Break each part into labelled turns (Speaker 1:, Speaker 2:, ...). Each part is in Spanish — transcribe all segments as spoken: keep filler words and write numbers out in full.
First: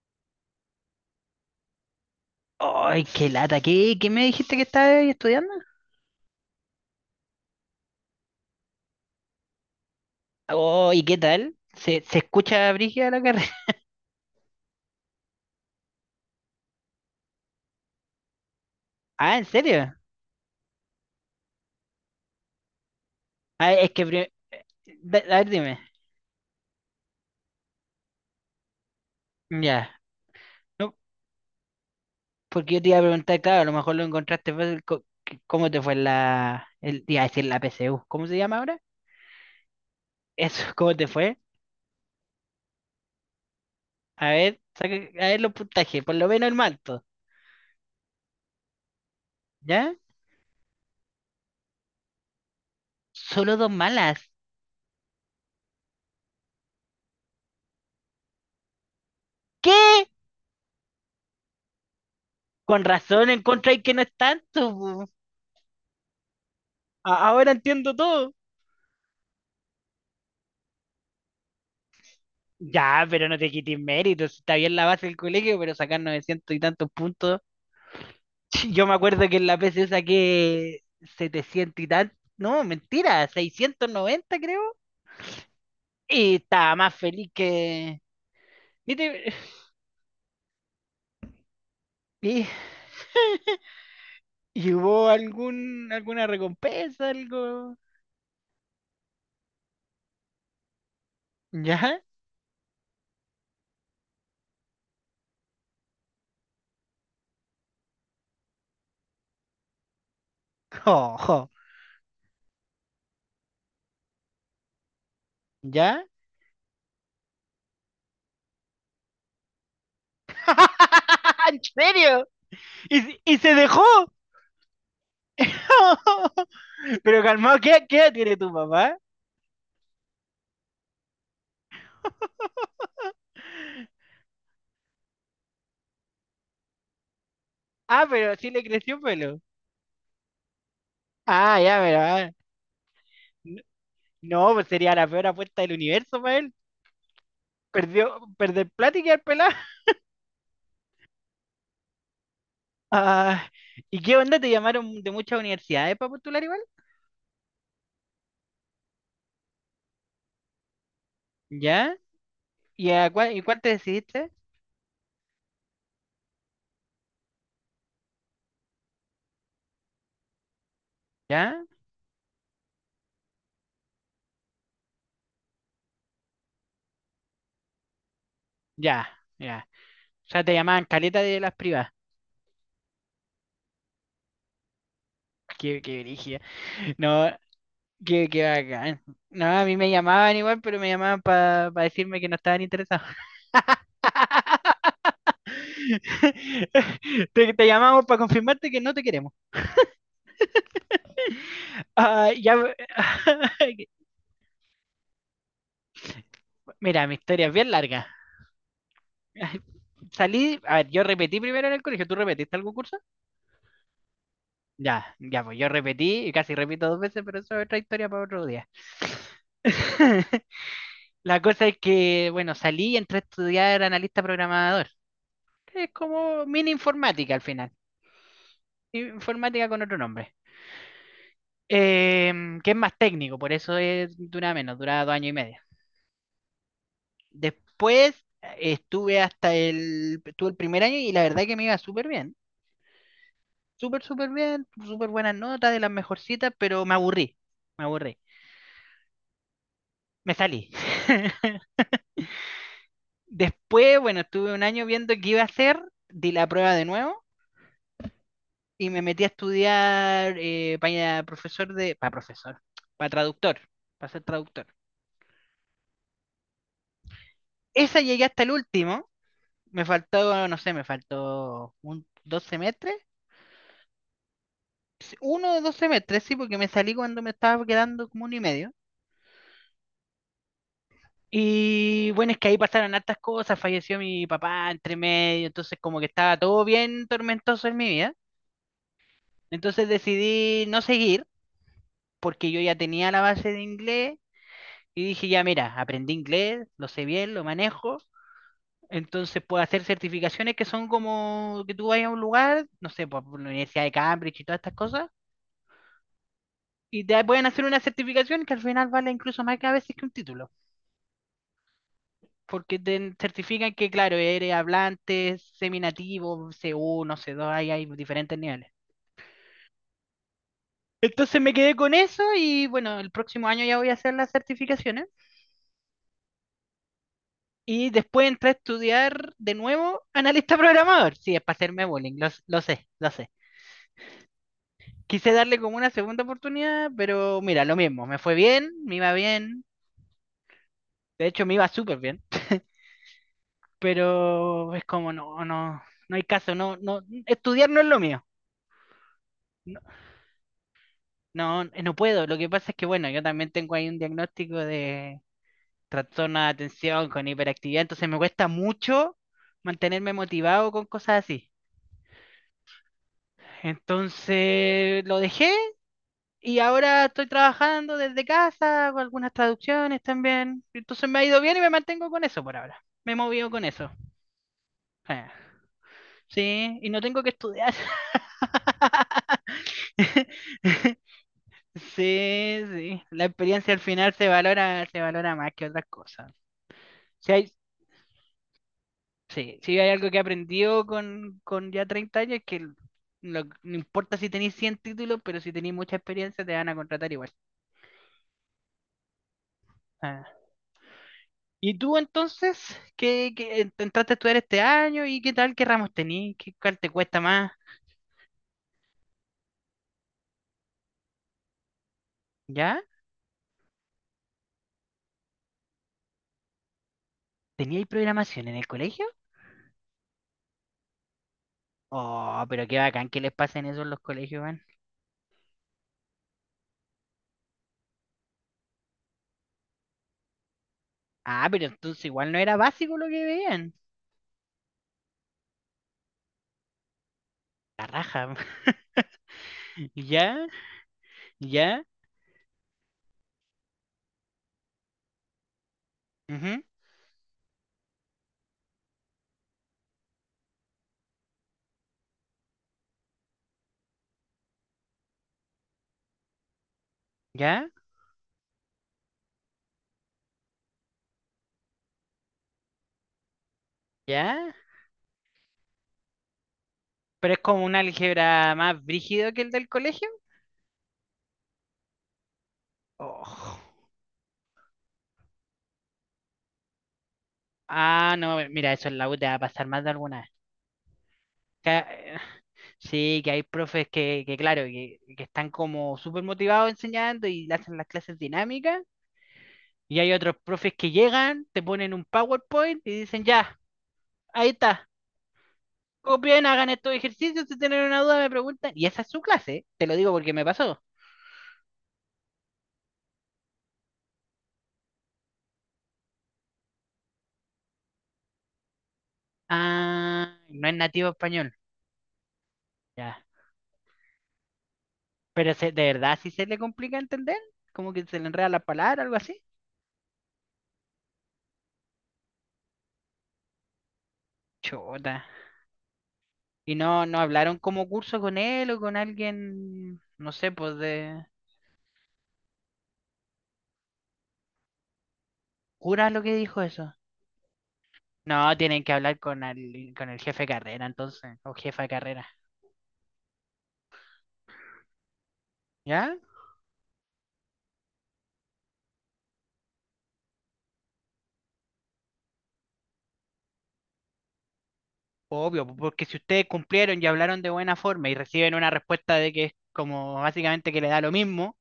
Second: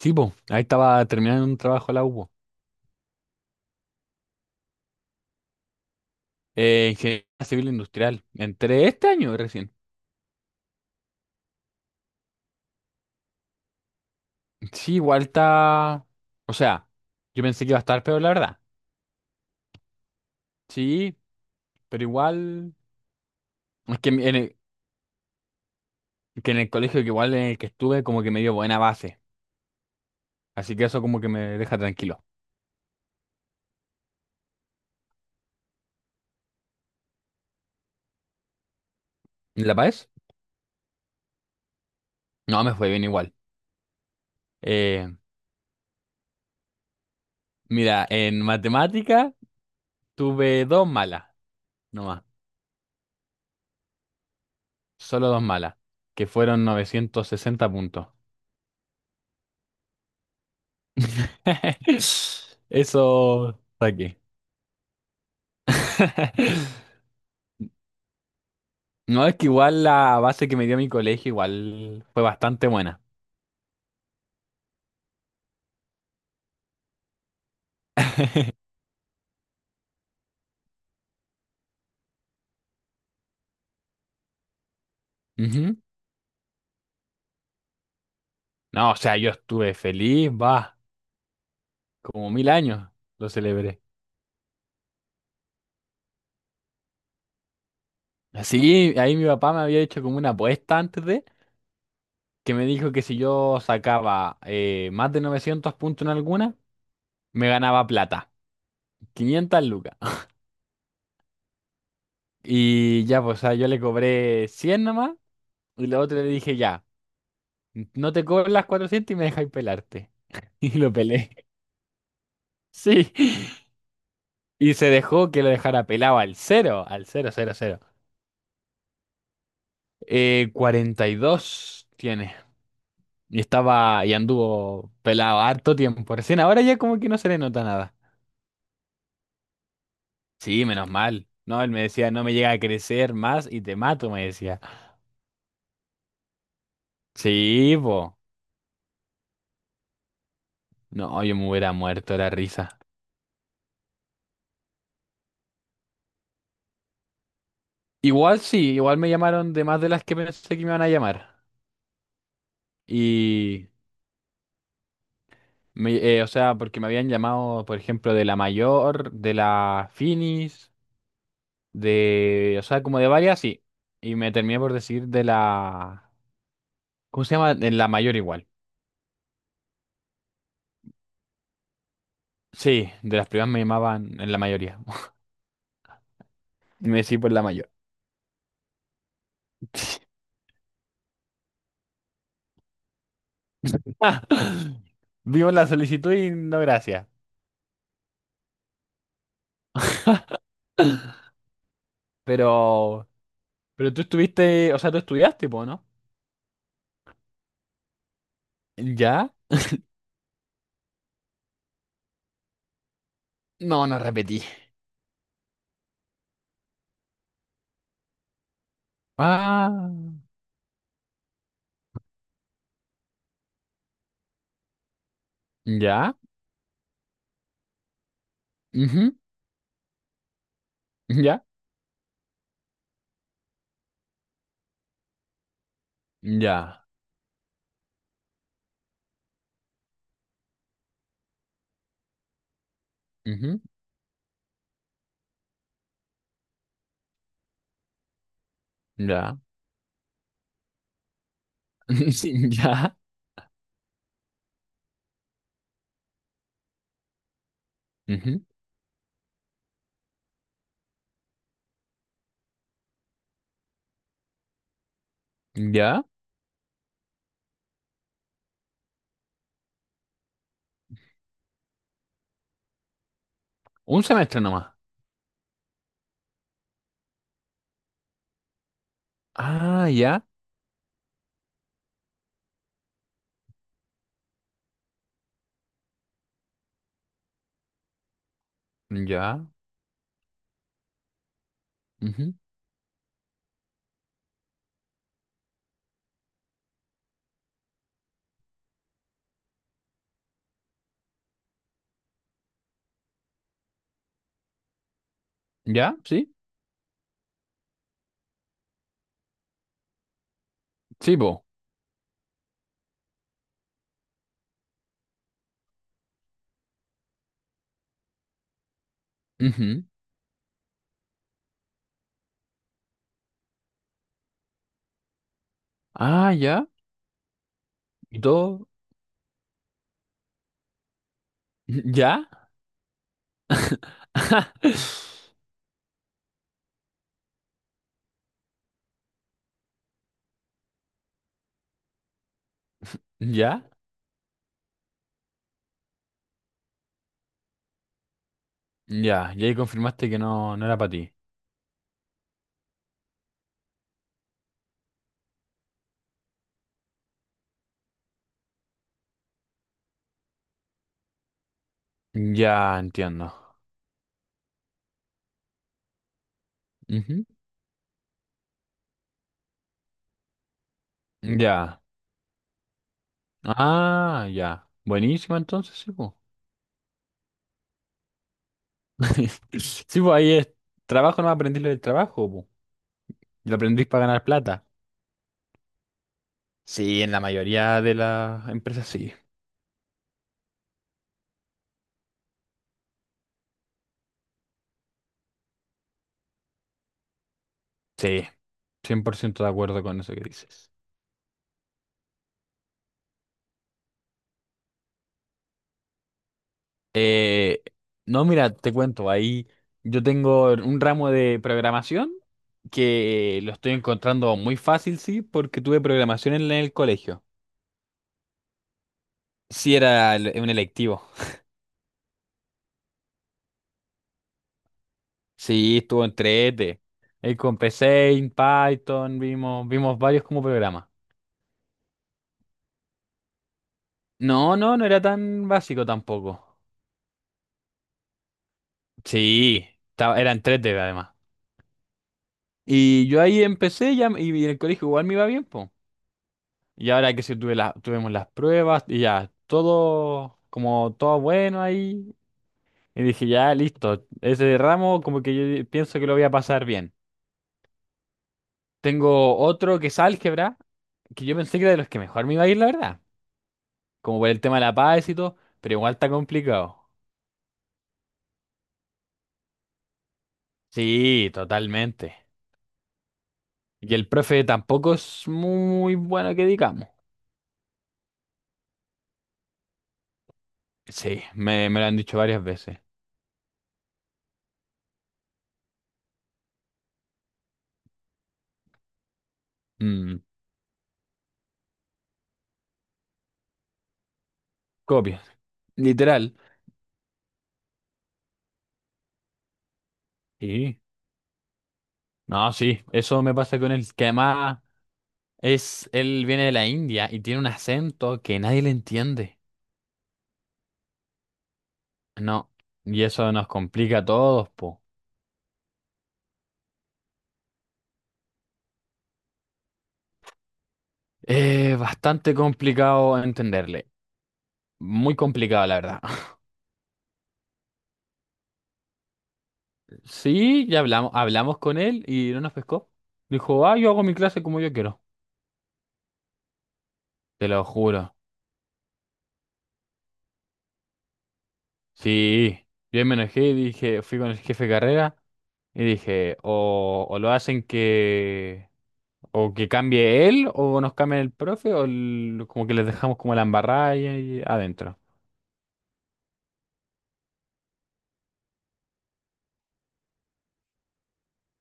Speaker 1: Sí, po, ahí estaba terminando un trabajo la U B O.
Speaker 2: Ay, qué lata. ¿Qué, qué me dijiste que estabas estudiando?
Speaker 1: Eh, ingeniería civil industrial. Entré este año recién.
Speaker 2: Oh, ¿y qué tal? ¿Se, se escucha brígida la carrera?
Speaker 1: Sí, igual está. O sea, yo pensé que iba a estar peor, la verdad.
Speaker 2: Ah, ¿en serio?
Speaker 1: Sí, pero igual.
Speaker 2: Ah, es
Speaker 1: Es
Speaker 2: que...
Speaker 1: que en
Speaker 2: pri-
Speaker 1: el,
Speaker 2: da- A ver, dime.
Speaker 1: que en el colegio, que igual en el que estuve, como que me dio buena base.
Speaker 2: Ya.
Speaker 1: Así que
Speaker 2: No,
Speaker 1: eso, como que me deja tranquilo.
Speaker 2: porque yo te iba a preguntar, claro, a lo mejor lo encontraste fácil. co- c- ¿Cómo te fue la... El, iba a decir la P S U. ¿Cómo se llama ahora?
Speaker 1: ¿En La Paz?
Speaker 2: Eso, ¿cómo te fue?
Speaker 1: No, me fue bien igual.
Speaker 2: A ver, saca,
Speaker 1: Eh,
Speaker 2: a ver los puntajes. Por lo menos el manto.
Speaker 1: Mira, en matemática
Speaker 2: ¿Ya?
Speaker 1: tuve dos malas, nomás.
Speaker 2: Solo dos malas.
Speaker 1: Solo dos malas, que fueron novecientos sesenta puntos.
Speaker 2: ¿Qué? Con
Speaker 1: Eso
Speaker 2: razón encontré que no es
Speaker 1: saqué.
Speaker 2: tanto, po. A- Ahora entiendo todo.
Speaker 1: No, es que igual la base que me dio mi colegio igual fue bastante buena.
Speaker 2: Ya, pero no te quites méritos, si está bien la base del colegio, pero sacar novecientos y tantos puntos. Yo me acuerdo que en la P C saqué setecientos y tantos. No, mentira, seiscientos noventa creo.
Speaker 1: Ujú.
Speaker 2: Y estaba más feliz que...
Speaker 1: No, o sea, yo
Speaker 2: ¿Viste?
Speaker 1: estuve feliz, va, como
Speaker 2: ¿Y,
Speaker 1: mil años lo celebré.
Speaker 2: y hubo algún, alguna recompensa, algo?
Speaker 1: Así, ahí mi papá me había hecho como una apuesta antes de,
Speaker 2: ¿Ya?
Speaker 1: que me dijo que si yo sacaba eh, más de novecientos puntos en alguna, me ganaba plata, quinientos lucas.
Speaker 2: Ojo,
Speaker 1: Y ya, pues, o sea, yo le cobré cien nomás, y la
Speaker 2: ¿ya?
Speaker 1: otra le dije ya. No te cobro las cuatrocientas y me dejáis pelarte. Y lo pelé.
Speaker 2: ¿En serio? ¿Y,
Speaker 1: Sí.
Speaker 2: se- y se dejó?
Speaker 1: Y se dejó que lo dejara pelado al cero, al
Speaker 2: Pero
Speaker 1: cero, cero,
Speaker 2: calmado,
Speaker 1: cero.
Speaker 2: ¿qué, qué edad tiene tu papá?
Speaker 1: Eh, cuarenta y dos tiene. Y estaba, y anduvo pelado harto tiempo. Recién ahora ya como que no se le nota nada.
Speaker 2: Ah, pero sí le creció pelo.
Speaker 1: Sí, menos mal.
Speaker 2: Ah,
Speaker 1: No, él
Speaker 2: ya,
Speaker 1: me
Speaker 2: pero
Speaker 1: decía, no
Speaker 2: ah,
Speaker 1: me llega a crecer más
Speaker 2: n-
Speaker 1: y te mato, me
Speaker 2: no,
Speaker 1: decía.
Speaker 2: pues sería la peor apuesta del universo para él.
Speaker 1: Sí,
Speaker 2: Perdió,
Speaker 1: po.
Speaker 2: perder plata y quedar pelado.
Speaker 1: No, yo me hubiera muerto de la risa.
Speaker 2: Ah, ¿y qué onda? ¿Te llamaron de muchas universidades para postular igual?
Speaker 1: Igual sí, igual me llamaron de más de las que pensé que me iban a llamar.
Speaker 2: ¿Ya? ¿Y a cuál, y cuál te
Speaker 1: Y
Speaker 2: decidiste?
Speaker 1: Me- eh, o sea, porque me habían llamado, por ejemplo, de la Mayor, de la Finis,
Speaker 2: ¿Ya?
Speaker 1: de, o sea, como de varias, sí. Y me terminé por decir de la, ¿cómo se llama? De la Mayor igual.
Speaker 2: Ya, ya. O sea, te llamaban caleta de las privadas.
Speaker 1: Sí, de las primas me llamaban en la mayoría.
Speaker 2: Qué, qué brígida.
Speaker 1: Me decí
Speaker 2: No,
Speaker 1: por la Mayor.
Speaker 2: qué, qué bacán. No, a mí me llamaban igual, pero me llamaban para decirme que no estaban interesados.
Speaker 1: Vimos la solicitud y no gracias.
Speaker 2: Te, te llamamos para confirmarte que no te queremos. Ah, ya,
Speaker 1: Pero, pero tú estuviste, o sea, tú estudiaste, po, ¿no?
Speaker 2: mira, mi historia es bien larga.
Speaker 1: ¿Ya?
Speaker 2: Salí, a ver, yo repetí primero en el colegio. ¿Tú repetiste algún curso?
Speaker 1: No, no repetí.
Speaker 2: Ya, ya, pues yo repetí y casi repito dos veces, pero eso es otra historia para otro día.
Speaker 1: Ah,
Speaker 2: La cosa es que, bueno, salí y entré a estudiar analista programador. Es
Speaker 1: ya,
Speaker 2: como mini informática al final.
Speaker 1: ujú,
Speaker 2: Informática con otro nombre.
Speaker 1: ya,
Speaker 2: Em, que es más técnico, por eso es, dura menos, dura dos años y medio.
Speaker 1: ya,
Speaker 2: Después eh, estuve hasta el, estuve el primer año y la verdad que me iba súper bien.
Speaker 1: ujú,
Speaker 2: Súper, súper bien, súper buenas notas, de las mejorcitas, pero me aburrí, me aburrí.
Speaker 1: ya.
Speaker 2: Me salí.
Speaker 1: Ya,
Speaker 2: Después, bueno, estuve un año viendo qué iba a hacer, di la prueba de nuevo
Speaker 1: ujú,
Speaker 2: y me metí a estudiar eh, para profesor de, para profesor, para traductor, para ser traductor.
Speaker 1: ya,
Speaker 2: Esa llegué hasta el último, me faltó, no sé, me faltó un, dos semestres.
Speaker 1: un semestre nomás.
Speaker 2: Sí, uno de dos semestres, sí, porque me salí cuando me estaba quedando como uno y medio.
Speaker 1: Ah, ya,
Speaker 2: Y bueno, es que ahí pasaron hartas cosas, falleció mi papá entre medio, entonces como que estaba todo bien tormentoso en mi vida.
Speaker 1: ya,
Speaker 2: Entonces decidí no seguir,
Speaker 1: ujú,
Speaker 2: porque yo ya tenía la base de inglés y dije, ya mira, aprendí inglés, lo sé bien, lo manejo. Entonces puedo hacer certificaciones que son como que tú vayas a un lugar, no sé, por por la Universidad de Cambridge y todas estas cosas,
Speaker 1: ya, sí,
Speaker 2: y te pueden hacer una certificación que al final vale incluso más que a veces que un título.
Speaker 1: sí, po.
Speaker 2: Porque te certifican que, claro, eres hablante, seminativo, C uno, c dos, ahí hay diferentes niveles.
Speaker 1: Ujú.
Speaker 2: Entonces me quedé con eso y bueno, el próximo año ya voy a hacer las certificaciones
Speaker 1: Ah, ya,
Speaker 2: y
Speaker 1: y
Speaker 2: después entré a
Speaker 1: todo,
Speaker 2: estudiar de nuevo analista programador. Sí, es para hacerme bullying,
Speaker 1: ya,
Speaker 2: lo, lo sé, lo sé. Quise darle como una segunda oportunidad, pero mira, lo mismo, me fue bien, me iba bien, de hecho me iba súper bien,
Speaker 1: ya,
Speaker 2: pero es como no, no, no hay caso, no, no, estudiar no es lo mío.
Speaker 1: ya, y ahí confirmaste que no, no era para ti.
Speaker 2: No, eh, no puedo. Lo que pasa es que, bueno, yo también tengo ahí un diagnóstico de trastorno de atención con hiperactividad, entonces me cuesta mucho mantenerme motivado con cosas así.
Speaker 1: Ya, entiendo.
Speaker 2: Entonces lo dejé y ahora
Speaker 1: Ujú,
Speaker 2: estoy trabajando desde casa, hago algunas traducciones también. Entonces me ha ido bien y me
Speaker 1: ya,
Speaker 2: mantengo con eso por ahora. Me he movido con eso.
Speaker 1: ah, ya,
Speaker 2: Ah,
Speaker 1: buenísimo entonces, sí, po.
Speaker 2: sí, y no tengo que estudiar.
Speaker 1: Sí, pues ahí es trabajo, no aprendí lo del trabajo, po.
Speaker 2: Sí, sí. La
Speaker 1: Lo
Speaker 2: experiencia al
Speaker 1: aprendís para
Speaker 2: final
Speaker 1: ganar
Speaker 2: se
Speaker 1: plata.
Speaker 2: valora, se valora más que otras cosas.
Speaker 1: Sí, en la
Speaker 2: Si hay,
Speaker 1: mayoría de las empresas sí.
Speaker 2: Sí, sí, hay algo que he aprendido con, con ya treinta años, que el- lo- no importa si tenéis cien títulos, pero si tenéis mucha experiencia te van a contratar igual.
Speaker 1: Sí, cien por ciento de acuerdo con eso que
Speaker 2: Ah.
Speaker 1: dices.
Speaker 2: ¿Y tú entonces? ¿Qué, qué- ent- ¿entraste a estudiar este año y qué tal? ¿Qué ramos tenías? ¿Qué, cuál te cuesta más?
Speaker 1: Eh, no, mira, te cuento, ahí yo tengo un ramo de programación
Speaker 2: ¿Ya?
Speaker 1: que lo estoy encontrando muy fácil, sí, porque tuve programación en el colegio.
Speaker 2: ¿Teníais programación en el colegio?
Speaker 1: Sí, era el- un electivo.
Speaker 2: Oh, pero qué bacán que les pasen eso en los colegios, man.
Speaker 1: Sí, estuvo entre E T E. Ahí con P C, en Python, vimos, vimos varios como programa.
Speaker 2: Ah, pero entonces igual no era básico lo que veían.
Speaker 1: No, no, no era tan básico tampoco.
Speaker 2: La raja.
Speaker 1: Sí, estaba, era en
Speaker 2: ¿Ya?
Speaker 1: Tres d además.
Speaker 2: ¿Ya?
Speaker 1: Y yo ahí empecé ya, y en el colegio igual me iba bien, pues.
Speaker 2: Ujú.
Speaker 1: Y ahora que si tuve la, tuvimos las pruebas y ya, todo como todo bueno ahí. Y dije, ya, listo. Ese ramo como que yo di- pienso que lo voy a pasar bien.
Speaker 2: ¿Ya?
Speaker 1: Tengo otro que es álgebra, que yo pensé que era de los que mejor me iba a ir, la verdad. Como por el
Speaker 2: ¿Ya?
Speaker 1: tema de la paz y todo, pero igual está complicado.
Speaker 2: Pero es como un álgebra más brígido que el del colegio.
Speaker 1: Sí, totalmente.
Speaker 2: Oh.
Speaker 1: Y el profe tampoco es muy bueno que digamos.
Speaker 2: Ah, no, mira, eso en la U te va a pasar más de alguna vez.
Speaker 1: Sí, me, me
Speaker 2: Ca-
Speaker 1: lo han
Speaker 2: eh,
Speaker 1: dicho varias veces.
Speaker 2: Sí, que hay profes que, que claro, que, que están como súper motivados enseñando y hacen las clases dinámicas. Y hay
Speaker 1: Mm,
Speaker 2: otros profes que llegan, te ponen un PowerPoint y dicen, ya, ahí está,
Speaker 1: copias, literal.
Speaker 2: copien, hagan estos ejercicios, si tienen una duda me preguntan. Y esa es su clase, te lo digo porque me pasó.
Speaker 1: Y no, sí, eso me pasa con él. Que además. Es, él viene de la India y tiene un acento que nadie le entiende.
Speaker 2: Ah, no es nativo español.
Speaker 1: No, y
Speaker 2: Ya.
Speaker 1: eso nos complica a todos, po.
Speaker 2: Pero se- de verdad sí se le complica entender, como que se le enreda la palabra, algo así.
Speaker 1: Es bastante complicado entenderle. Muy
Speaker 2: Chota.
Speaker 1: complicado, la verdad.
Speaker 2: Y no, no hablaron como curso con él o con alguien, no sé,
Speaker 1: Sí,
Speaker 2: pues
Speaker 1: ya hablamos,
Speaker 2: de
Speaker 1: hablamos con él y no nos pescó. Dijo, ah, yo hago mi clase como yo quiero.
Speaker 2: cura lo que dijo eso.
Speaker 1: Te lo juro.
Speaker 2: No, tienen que hablar con el, con el jefe de carrera entonces, o jefa de carrera.
Speaker 1: Sí, yo me enojé y dije, fui con el jefe de carrera y
Speaker 2: ¿Ya?
Speaker 1: dije, o, o lo hacen que o que cambie él, o nos cambie el profe, o el- como que les dejamos como la embarrada ahí, ahí adentro.
Speaker 2: Obvio, po- porque si ustedes cumplieron y hablaron de buena forma y reciben una respuesta de que es como básicamente que le da lo mismo,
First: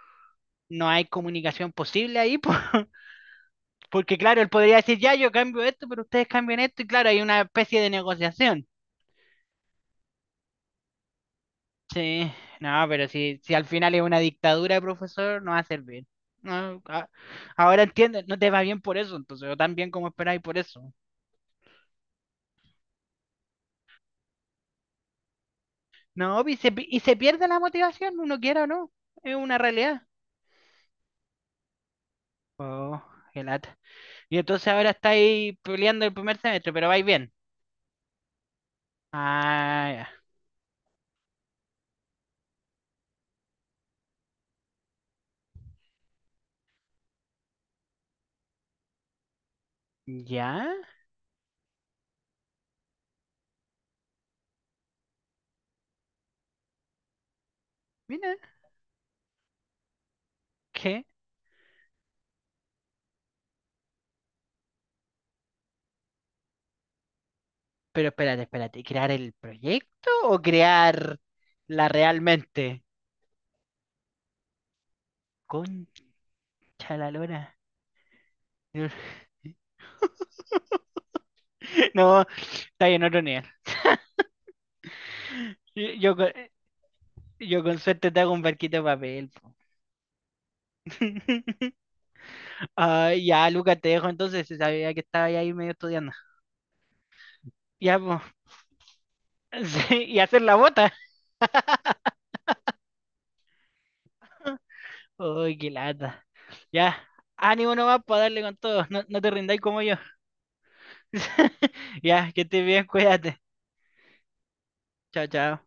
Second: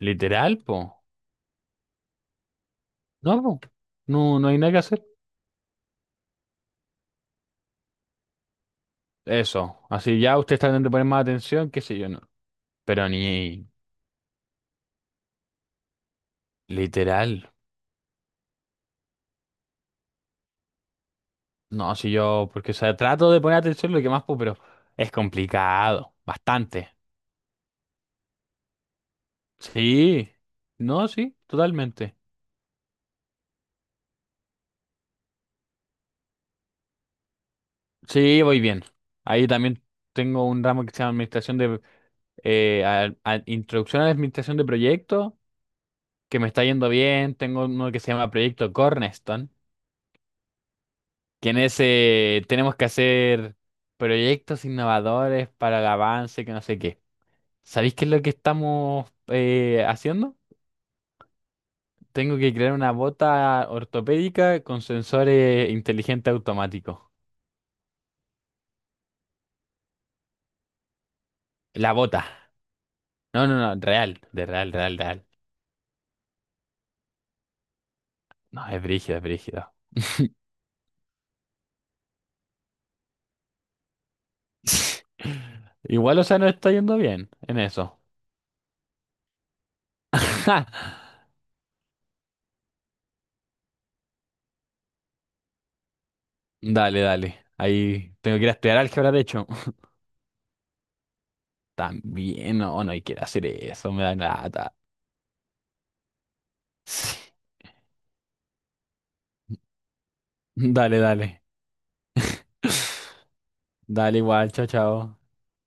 Speaker 1: Literal, po.
Speaker 2: no hay comunicación posible ahí, pues.
Speaker 1: No, po.
Speaker 2: Porque
Speaker 1: No,
Speaker 2: claro, él
Speaker 1: no hay nada
Speaker 2: podría
Speaker 1: que
Speaker 2: decir,
Speaker 1: hacer.
Speaker 2: ya yo cambio esto, pero ustedes cambian esto, y claro, hay una especie de negociación.
Speaker 1: Eso. Así ya ustedes tratan de poner más atención, qué sé yo, no.
Speaker 2: Sí, no, pero
Speaker 1: Pero
Speaker 2: si, si al
Speaker 1: ni
Speaker 2: final es una dictadura de profesor, no va a servir. No, a-
Speaker 1: literal.
Speaker 2: ahora entiendes, no te va bien por eso, entonces, o tan bien como esperáis por eso.
Speaker 1: No, si yo, porque o sea, trato de poner atención lo que más puedo, pero es complicado.
Speaker 2: No, y se, pi-
Speaker 1: Bastante.
Speaker 2: y se pierde la motivación, uno quiera o no, es una realidad.
Speaker 1: Sí. No, sí, totalmente.
Speaker 2: Oh, qué lata. Y entonces ahora estáis peleando el primer semestre, pero vais bien.
Speaker 1: Sí, voy bien. Ahí también
Speaker 2: Ah, ya.
Speaker 1: tengo un ramo que se llama Administración de... eh, a- a- Introducción a la Administración de Proyectos. Que me está yendo bien. Tengo uno que se llama Proyecto Cornerstone,
Speaker 2: ¿Ya?
Speaker 1: que en ese tenemos que hacer proyectos innovadores para el avance, que no sé qué. ¿Sabéis qué es lo que
Speaker 2: Mira,
Speaker 1: estamos eh, haciendo?
Speaker 2: ¿qué?
Speaker 1: Tengo que crear una bota ortopédica con sensores inteligentes automáticos.
Speaker 2: Pero espérate, espérate, ¿crear el proyecto o crear la
Speaker 1: La bota.
Speaker 2: realmente?
Speaker 1: No, no, no, real, de real, real, real.
Speaker 2: Concha la lora.
Speaker 1: No, es brígido, es brígido.
Speaker 2: No, está bien, otro nivel. Yo, yo
Speaker 1: Igual, o
Speaker 2: con
Speaker 1: sea, nos está yendo bien en
Speaker 2: yo con
Speaker 1: eso.
Speaker 2: suerte te hago un barquito de papel, po. Ah, ya, Lucas, te dejo entonces, si sabía que estaba ahí medio estudiando.
Speaker 1: Dale, dale.
Speaker 2: Ya,
Speaker 1: Ahí
Speaker 2: pues.
Speaker 1: tengo que ir a estudiar álgebra, de hecho.
Speaker 2: Y hacer la bota.
Speaker 1: También, no, no hay que hacer eso, me da nada.
Speaker 2: Uy, qué lata. Ya, ánimo nomás para darle con todo. No, no te rindáis como yo.
Speaker 1: Dale, dale.
Speaker 2: Ya, que estés bien, cuídate.
Speaker 1: Dale igual, chao, chao.
Speaker 2: Chao, chao.